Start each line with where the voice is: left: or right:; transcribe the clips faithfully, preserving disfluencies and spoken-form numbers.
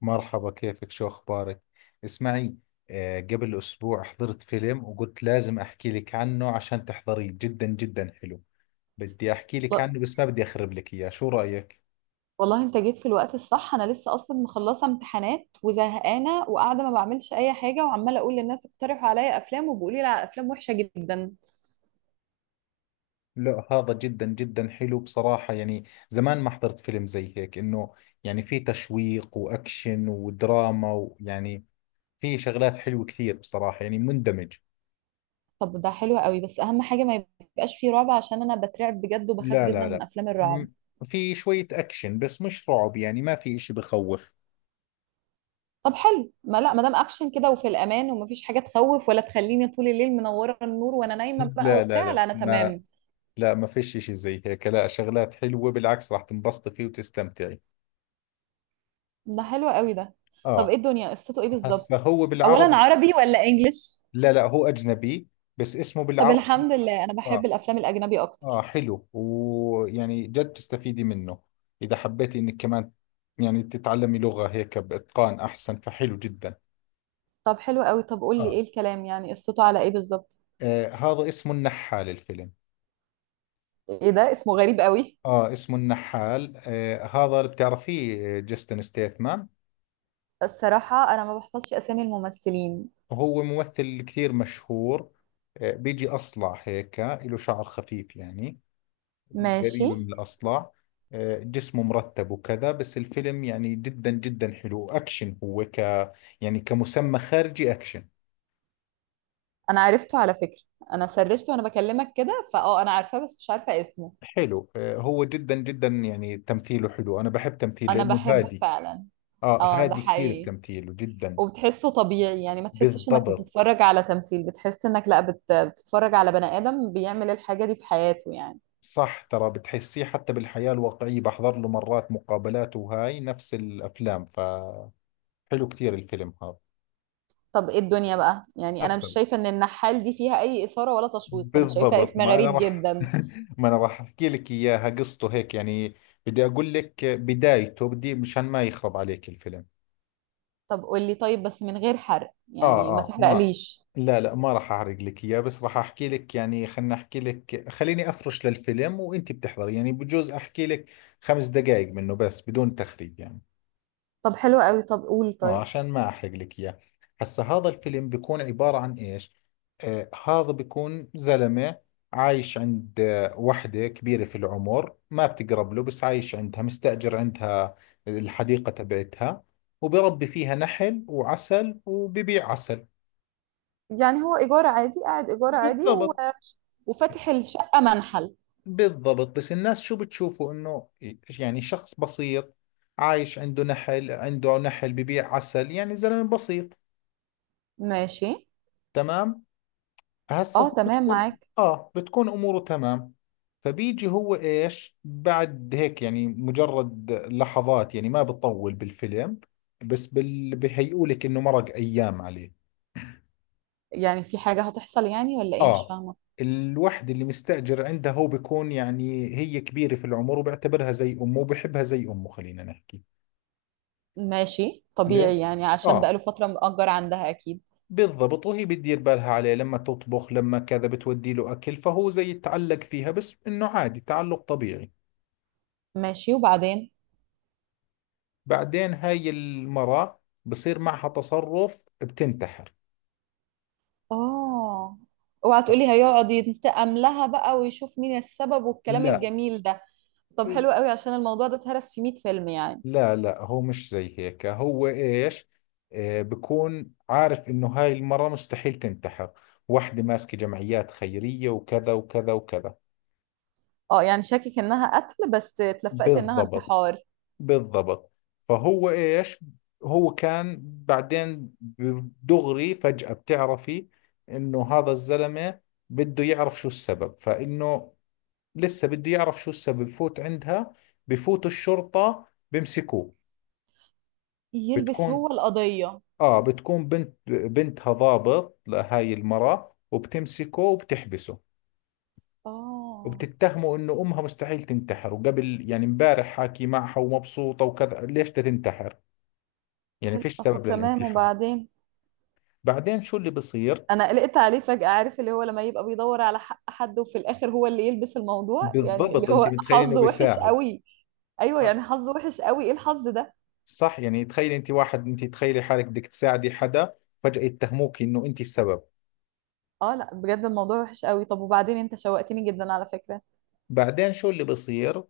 left: مرحبا، كيفك؟ شو أخبارك؟ اسمعي، آه، قبل أسبوع حضرت فيلم وقلت لازم أحكي لك عنه عشان تحضريه، جدا جدا حلو. بدي أحكي لك
right: والله
left: عنه بس ما بدي أخرب لك إياه، شو رأيك؟
right: والله انت جيت في الوقت الصح. انا لسه اصلا مخلصه امتحانات وزهقانه وقاعده ما بعملش اي حاجه، وعماله اقول للناس اقترحوا عليا افلام وبيقولوا لي على افلام وحشه جدا.
left: لا هذا جدا جدا حلو بصراحة، يعني زمان ما حضرت فيلم زي هيك. إنه يعني في تشويق وأكشن ودراما، ويعني في شغلات حلوة كثير بصراحة، يعني مندمج.
right: طب ده حلو قوي، بس اهم حاجه ما يبقاش فيه رعب، عشان انا بترعب بجد وبخاف
left: لا
right: جدا
left: لا
right: من
left: لا،
right: افلام
left: م-
right: الرعب.
left: في شوية أكشن بس مش رعب، يعني ما في إشي بخوف.
right: طب حلو، ما لا ما دام اكشن كده وفي الامان ومفيش حاجه تخوف ولا تخليني طول الليل منوره النور وانا نايمه بقى
left: لا لا
right: وبتاع،
left: لا
right: لا انا
left: ما،
right: تمام.
left: لا ما فيش اشي زي هيك، لا شغلات حلوة بالعكس، راح تنبسطي فيه وتستمتعي.
right: ده حلو قوي ده. طب ايه
left: اه.
right: الدنيا، قصته ايه
left: هسا
right: بالظبط؟
left: هو
right: اولا
left: بالعربي.
right: عربي ولا انجليش؟
left: لا لا، هو اجنبي بس اسمه
right: طب
left: بالعربي.
right: الحمد لله انا
left: اه.
right: بحب الافلام الاجنبي
left: اه
right: اكتر.
left: حلو، ويعني جد تستفيدي منه اذا حبيتي انك كمان يعني تتعلمي لغة هيك باتقان احسن، فحلو جدا.
right: طب حلو قوي، طب قول لي
left: اه,
right: ايه الكلام يعني، قصته على ايه بالظبط؟
left: آه هذا اسمه النحال الفيلم.
right: ايه ده، اسمه غريب قوي.
left: اه اسمه النحال، آه هذا اللي بتعرفيه، آه، جاستن ستيثمان.
right: الصراحة انا ما بحفظش اسامي الممثلين.
left: هو ممثل كثير مشهور. آه، بيجي أصلع هيك، له شعر خفيف يعني،
right: ماشي.
left: قريب من الأصلع. آه، جسمه مرتب وكذا، بس الفيلم يعني جدا جدا حلو أكشن. هو ك، يعني كمسمى خارجي أكشن.
right: انا عرفته على فكرة، انا سرشته وانا بكلمك كده، فاه انا عارفاه بس مش عارفة اسمه.
left: حلو. آه، هو جدا جدا يعني تمثيله حلو، أنا بحب تمثيله
right: انا
left: لأنه
right: بحبه
left: هادي.
right: فعلا.
left: آه
right: اه ده
left: هادي كثير في
right: حقيقي،
left: تمثيله جدا.
right: وبتحسه طبيعي يعني ما تحسش انك
left: بالضبط.
right: بتتفرج على تمثيل، بتحس انك لا بت... بتتفرج على بني ادم بيعمل الحاجة دي في حياته يعني.
left: صح، ترى بتحسيه حتى بالحياة الواقعية، بحضر له مرات مقابلات وهاي نفس الأفلام، ف حلو كثير الفيلم هذا.
right: طب ايه الدنيا بقى، يعني انا مش
left: حسن.
right: شايفة ان النحال دي فيها اي اثارة ولا تشويق، انا شايفة
left: بالضبط،
right: اسم
left: ما انا
right: غريب
left: راح،
right: جدا.
left: ما انا راح احكي لك اياها قصته هيك يعني. بدي اقول لك بدايته، بدي مشان ما يخرب عليك الفيلم.
right: طب قولي طيب بس من غير حرق،
left: اه
right: يعني ما
left: اه ما،
right: تحرقليش.
left: لا لا، ما راح احرق لك اياه بس راح احكي لك يعني، خلنا احكي لك، خليني افرش للفيلم وانت بتحضري، يعني بجوز احكي لك خمس دقائق منه بس بدون تخريب يعني.
right: طب حلو قوي، طب قولي
left: اه
right: طيب.
left: عشان ما احرق لك اياه. هسا هذا الفيلم بيكون عبارة عن ايش، آه هذا بيكون زلمة عايش عند آه، وحدة كبيرة في العمر، ما بتقرب له بس عايش عندها، مستأجر عندها الحديقة تبعتها، وبربي فيها نحل وعسل وببيع عسل.
right: يعني هو إيجار عادي قاعد إيجار عادي و...
left: بالضبط.
right: وفاتح الشقة منحل.
left: بالضبط بس الناس شو بتشوفوا؟ انه يعني شخص بسيط عايش عنده نحل، عنده نحل ببيع عسل، يعني زلمة بسيط.
right: ماشي.
left: تمام. هسه
right: اه
left: هو
right: تمام
left: بتكون،
right: معاك.
left: اه بتكون اموره تمام. فبيجي هو ايش بعد هيك، يعني مجرد لحظات يعني ما بطول بالفيلم، بس بال... بهيئوا لك انه مرق ايام عليه.
right: يعني في حاجة هتحصل يعني، ولا ايه مش
left: اه.
right: فاهمة؟
left: الوحده اللي مستأجر عندها هو بيكون، يعني هي كبيرة في العمر وبيعتبرها زي امه وبحبها زي امه خلينا نحكي.
right: ماشي
left: ليه؟
right: طبيعي يعني عشان
left: اه.
right: بقاله فترة مأجر عندها أكيد.
left: بالضبط، وهي بتدير بالها عليه، لما تطبخ لما كذا بتودي له اكل، فهو زي يتعلق فيها بس انه عادي، تعلق طبيعي.
right: ماشي وبعدين.
left: بعدين هاي المرأة بصير معها تصرف، بتنتحر.
right: اه اوعى تقولي هيقعد ينتقم لها بقى ويشوف مين السبب والكلام
left: لا
right: الجميل ده. طب حلو قوي، عشان الموضوع ده اتهرس في مية فيلم يعني.
left: لا لا، هو مش زي هيك، هو ايش؟ آه بكون عارف انه هاي المرة مستحيل تنتحر، واحدة ماسكة جمعيات خيرية وكذا وكذا وكذا.
right: اه يعني شاكك انها قتل بس اتلفقت انها
left: بالضبط.
right: انتحار.
left: بالضبط. فهو ايش، هو كان بعدين دغري فجأة بتعرفي انه هذا الزلمة بده يعرف شو السبب، فانه لسه بده يعرف شو السبب، بفوت عندها، بفوت الشرطة، بمسكوه.
right: يلبس
left: بتكون،
right: هو القضية.
left: اه بتكون بنت بنتها ضابط لهاي المرة، وبتمسكه وبتحبسه،
right: اه
left: وبتتهمه انه امها مستحيل تنتحر، وقبل يعني امبارح حاكي معها ومبسوطة وكذا، ليش بدها تنتحر؟ يعني
right: حلو،
left: فيش
right: آه، طب
left: سبب
right: تمام
left: للانتحار.
right: وبعدين.
left: بعدين شو اللي بصير؟
right: انا قلقت عليه فجأة، عارف اللي هو لما يبقى بيدور على حق حد وفي الاخر هو اللي يلبس الموضوع، يعني اللي
left: بالضبط، انت
right: هو
left: متخيل انه
right: حظه وحش
left: بيساعد.
right: قوي. ايوه،
left: آه،
right: يعني حظه وحش قوي، ايه الحظ ده.
left: صح، يعني تخيلي انت واحد، انت تخيلي حالك بدك تساعدي حدا، فجأة يتهموك انه انت السبب.
right: اه لا بجد الموضوع وحش قوي. طب وبعدين، انت شوقتني جدا على فكرة.
left: بعدين شو اللي بصير؟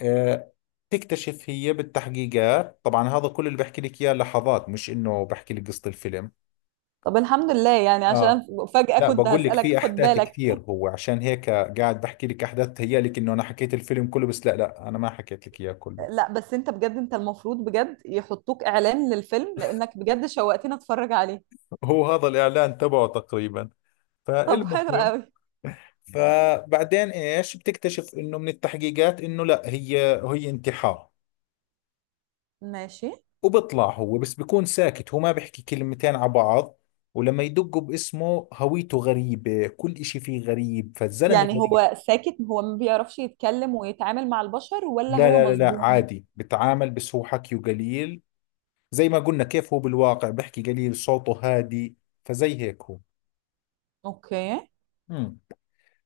left: آه، تكتشف هي بالتحقيقات طبعا، هذا كل اللي بحكي لك اياه لحظات، مش انه بحكي لك قصة الفيلم.
right: طب الحمد لله يعني، عشان
left: اه،
right: فجأة
left: لا
right: كنت
left: بقول لك،
right: هسألك
left: في
right: خد
left: احداث
right: بالك.
left: كثير، هو عشان هيك قاعد بحكي لك احداث تهيألك انه انا حكيت الفيلم كله، بس لا لا انا ما حكيت لك اياه كله.
right: لا بس انت بجد، انت المفروض بجد يحطوك اعلان للفيلم، لانك بجد شوقتني اتفرج عليه.
left: هو هذا الاعلان تبعه تقريبا،
right: طب
left: فالمهم.
right: حلو قوي.
left: فبعدين ايش بتكتشف؟ انه من التحقيقات انه لا، هي هي انتحار.
right: ماشي.
left: وبيطلع هو، بس بيكون ساكت، هو ما بيحكي كلمتين على بعض، ولما يدقوا باسمه هويته غريبة، كل إشي فيه غريب، فالزلمة
right: يعني
left: غريب.
right: هو ساكت، هو ما بيعرفش يتكلم ويتعامل مع البشر، ولا
left: لا
right: هو
left: لا لا لا،
right: مصدوم؟
left: عادي بتعامل بس هو حكيه قليل، زي ما قلنا كيف هو بالواقع، بيحكي قليل، صوته هادي، فزي هيك هو.
right: اوكي.
left: امم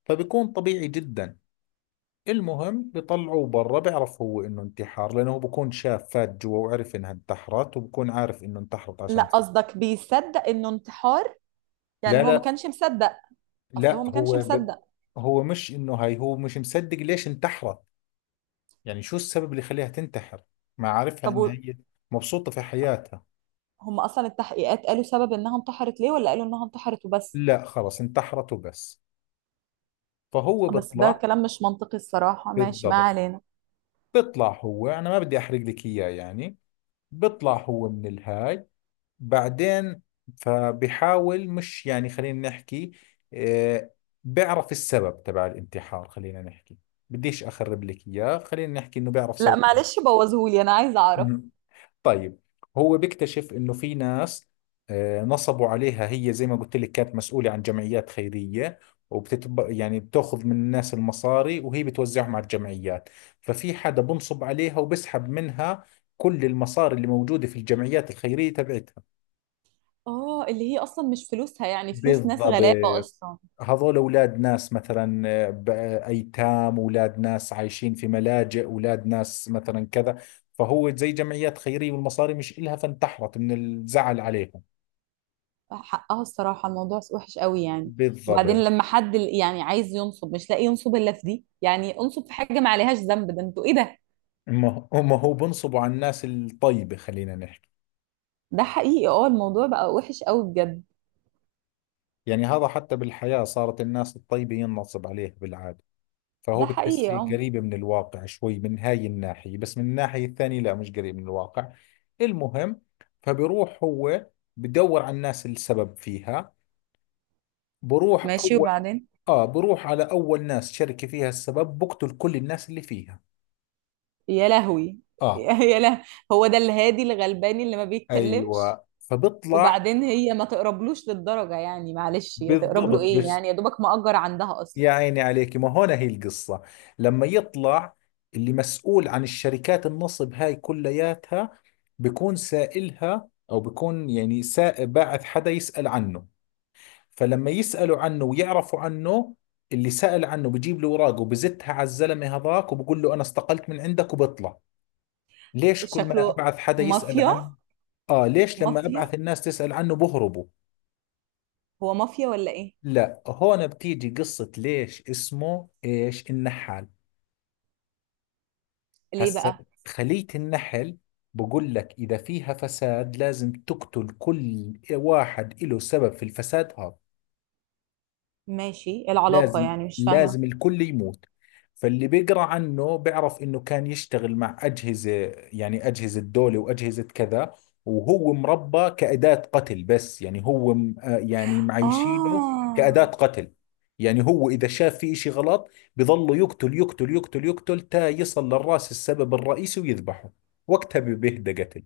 left: فبيكون طبيعي جدا. المهم بيطلعوه برا، بيعرف هو انه انتحار لانه هو بكون شاف، فات جوا وعرف انها انتحرت، وبكون عارف انه انتحرت
right: لا
left: عشان.
right: قصدك بيصدق انه انتحار؟
left: لا
right: يعني هو ما
left: لا
right: كانش مصدق. اصل
left: لا،
right: هو ما كانش
left: هو ب...
right: مصدق.
left: هو مش انه هاي، هو مش مصدق ليش انتحرت، يعني شو السبب اللي خليها تنتحر، ما عارفها
right: طب
left: ان
right: و-
left: هي مبسوطة في حياتها.
right: هم اصلا التحقيقات قالوا سبب انها انتحرت ليه، ولا قالوا انها انتحرت وبس؟
left: لا خلص انتحرت وبس. فهو
right: بس ده
left: بيطلع.
right: كلام مش منطقي الصراحة، ماشي ما
left: بالضبط.
right: علينا.
left: بيطلع هو، انا ما بدي احرق لك اياه يعني، بيطلع هو من الهاي. بعدين فبحاول مش يعني خلينا نحكي، آه بيعرف السبب تبع الانتحار، خلينا نحكي، بديش اخرب لك اياه، خلينا نحكي انه بيعرف
right: لا
left: سبب.
right: معلش بوظهولي انا عايزة اعرف.
left: طيب. هو بيكتشف انه في ناس، آه، نصبوا عليها، هي زي ما قلت لك كانت مسؤولة عن جمعيات خيرية، وبتتب يعني بتاخذ من الناس المصاري وهي بتوزعهم على الجمعيات، ففي حدا بنصب عليها وبسحب منها كل المصاري اللي موجودة في الجمعيات الخيرية تبعتها.
right: اه اللي هي اصلا مش فلوسها، يعني فلوس ناس
left: بالضبط.
right: غلابه اصلا.
left: هذول اولاد ناس مثلا، آه، ب- آه، ايتام، اولاد ناس عايشين في ملاجئ، اولاد ناس مثلا كذا، فهو زي جمعيات خيرية والمصاري مش إلها فانتحرت من الزعل عليهم.
right: حقها الصراحه الموضوع وحش قوي يعني. وبعدين
left: بالضبط.
right: لما حد ال- يعني عايز ينصب مش لاقي ينصب الا في دي، يعني انصب في حاجه ما عليهاش ذنب، ده انتوا ايه ده.
left: هم هم هو بنصبوا على الناس الطيبة خلينا نحكي،
right: ده حقيقي اه، الموضوع بقى وحش قوي بجد.
left: يعني هذا حتى بالحياة صارت الناس الطيبة ينصب عليها بالعادة، فهو
right: ده حقيقي
left: بتحسي
right: اه.
left: قريبة من الواقع شوي من هاي الناحية، بس من الناحية الثانية لا مش قريب من الواقع. المهم، فبروح هو بدور على الناس السبب فيها. بروح
right: ماشي
left: أول،
right: وبعدين.
left: آه بروح على أول ناس، شركة فيها السبب، بقتل كل الناس اللي فيها.
right: يا لهوي.
left: آه.
right: يا له. هو ده الهادي الغلباني اللي ما بيتكلمش.
left: أيوة فبطلع.
right: وبعدين هي ما تقربلوش للدرجه يعني، معلش يا تقرب له
left: بالضبط
right: ايه
left: بس،
right: يعني، يا دوبك مأجر عندها اصلا.
left: يا عيني عليك، ما هون هي القصة. لما يطلع اللي مسؤول عن الشركات النصب هاي كلياتها، بكون سائلها أو بكون يعني سا... باعث حدا يسأل عنه، فلما يسألوا عنه ويعرفوا عنه، اللي سأل عنه بجيب له أوراقه وبزتها على الزلمة هذاك وبقول له أنا استقلت من عندك وبطلع. ليش كل ما
right: شكله
left: أبعث حدا يسأل
right: مافيا.
left: عن، آه ليش لما
right: مافيا،
left: أبعث الناس تسأل عنه بهربوا؟
right: هو مافيا ولا ايه؟
left: لا هون بتيجي قصة ليش اسمه إيش النحال.
right: ليه
left: هسا
right: بقى؟
left: خلية النحل، بقول لك إذا فيها فساد لازم تقتل كل واحد له سبب في الفساد هذا،
right: ماشي، إيه العلاقة
left: لازم،
right: يعني مش فاهمة.
left: لازم الكل يموت. فاللي بيقرأ عنه بيعرف انه كان يشتغل مع اجهزة، يعني اجهزة دولة واجهزة كذا، وهو مربى كأداة قتل، بس يعني هو م- آه يعني معيشينه كأداة
right: اه
left: قتل، يعني هو اذا شاف في اشي غلط بظله يقتل يقتل يقتل يقتل تا يصل للراس السبب الرئيسي ويذبحه، وقتها بيهدى قتل.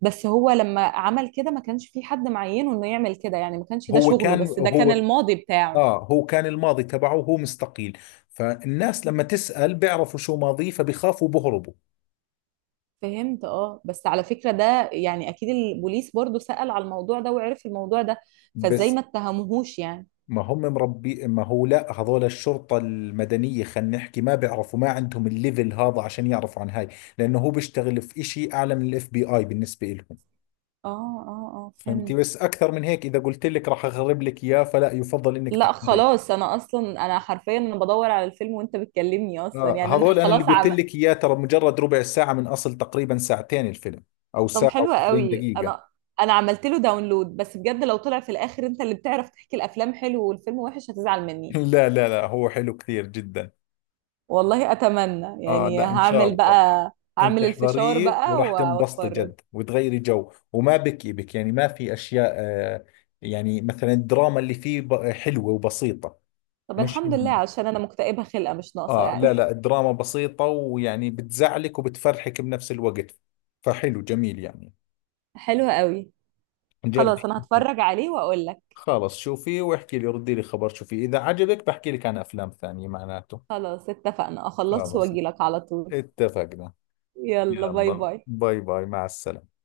right: بس هو لما عمل كده ما كانش في حد معينه انه يعمل كده، يعني ما كانش ده
left: هو
right: شغله،
left: كان
right: بس ده كان
left: هو،
right: الماضي بتاعه.
left: اه هو كان الماضي تبعه، هو مستقيل، فالناس لما تسأل بيعرفوا شو ماضيه فبيخافوا بهربوا.
right: فهمت. اه بس على فكرة ده يعني اكيد البوليس برضو سأل على الموضوع ده وعرف الموضوع ده، فازاي
left: بس
right: ما اتهموهوش يعني.
left: ما هم مربي، ما هو لا هذول الشرطة المدنية خلينا نحكي ما بيعرفوا، ما عندهم الليفل هذا عشان يعرفوا عن هاي، لأنه هو بيشتغل في إشي أعلى من الاف بي آي بالنسبة لهم.
right: اه اه اه
left: فهمتي، بس
right: فهمت.
left: أكثر من هيك إذا قلت لك راح أخرب لك إياه فلا، يفضل إنك
right: لا
left: تحضري.
right: خلاص انا اصلا، انا حرفيا انا بدور على الفيلم وانت بتكلمني اصلا،
left: آه
right: يعني انا
left: هذول أنا اللي
right: خلاص
left: قلت
right: عم.
left: لك إياه ترى مجرد ربع ساعة من أصل تقريبا ساعتين الفيلم، أو
right: طب
left: ساعة
right: حلوة
left: و40
right: قوي.
left: دقيقة.
right: انا انا عملت له داونلود، بس بجد لو طلع في الاخر انت اللي بتعرف تحكي الافلام حلو والفيلم وحش هتزعل مني.
left: لا لا لا، هو حلو كثير جدا.
right: والله اتمنى
left: اه
right: يعني،
left: لا ان شاء
right: هعمل
left: الله.
right: بقى
left: انت
right: هعمل الفشار
left: احضريه
right: بقى و-
left: وراح تنبسطي
right: واتفرج.
left: جد وتغيري جو، وما بكي بك يعني، ما في اشياء. آه يعني مثلا الدراما اللي فيه ب- حلوة وبسيطة،
right: طب
left: مش
right: الحمد لله
left: إنه-
right: عشان انا مكتئبة خلقة مش ناقصة
left: اه لا
right: يعني.
left: لا، الدراما بسيطة ويعني بتزعلك وبتفرحك بنفس الوقت، فحلو جميل يعني.
right: حلوة قوي. خلاص
left: جربي.
right: انا
left: أنت.
right: هتفرج عليه واقول لك.
left: خلص شوفي واحكي لي، ردي لي خبر، شوفي اذا عجبك بحكي لك عن افلام ثانية معناته.
right: خلاص اتفقنا، اخلصه
left: خلص.
right: واجي لك على طول.
left: اتفقنا.
right: يلا باي
left: يلا
right: باي.
left: باي باي مع السلامة.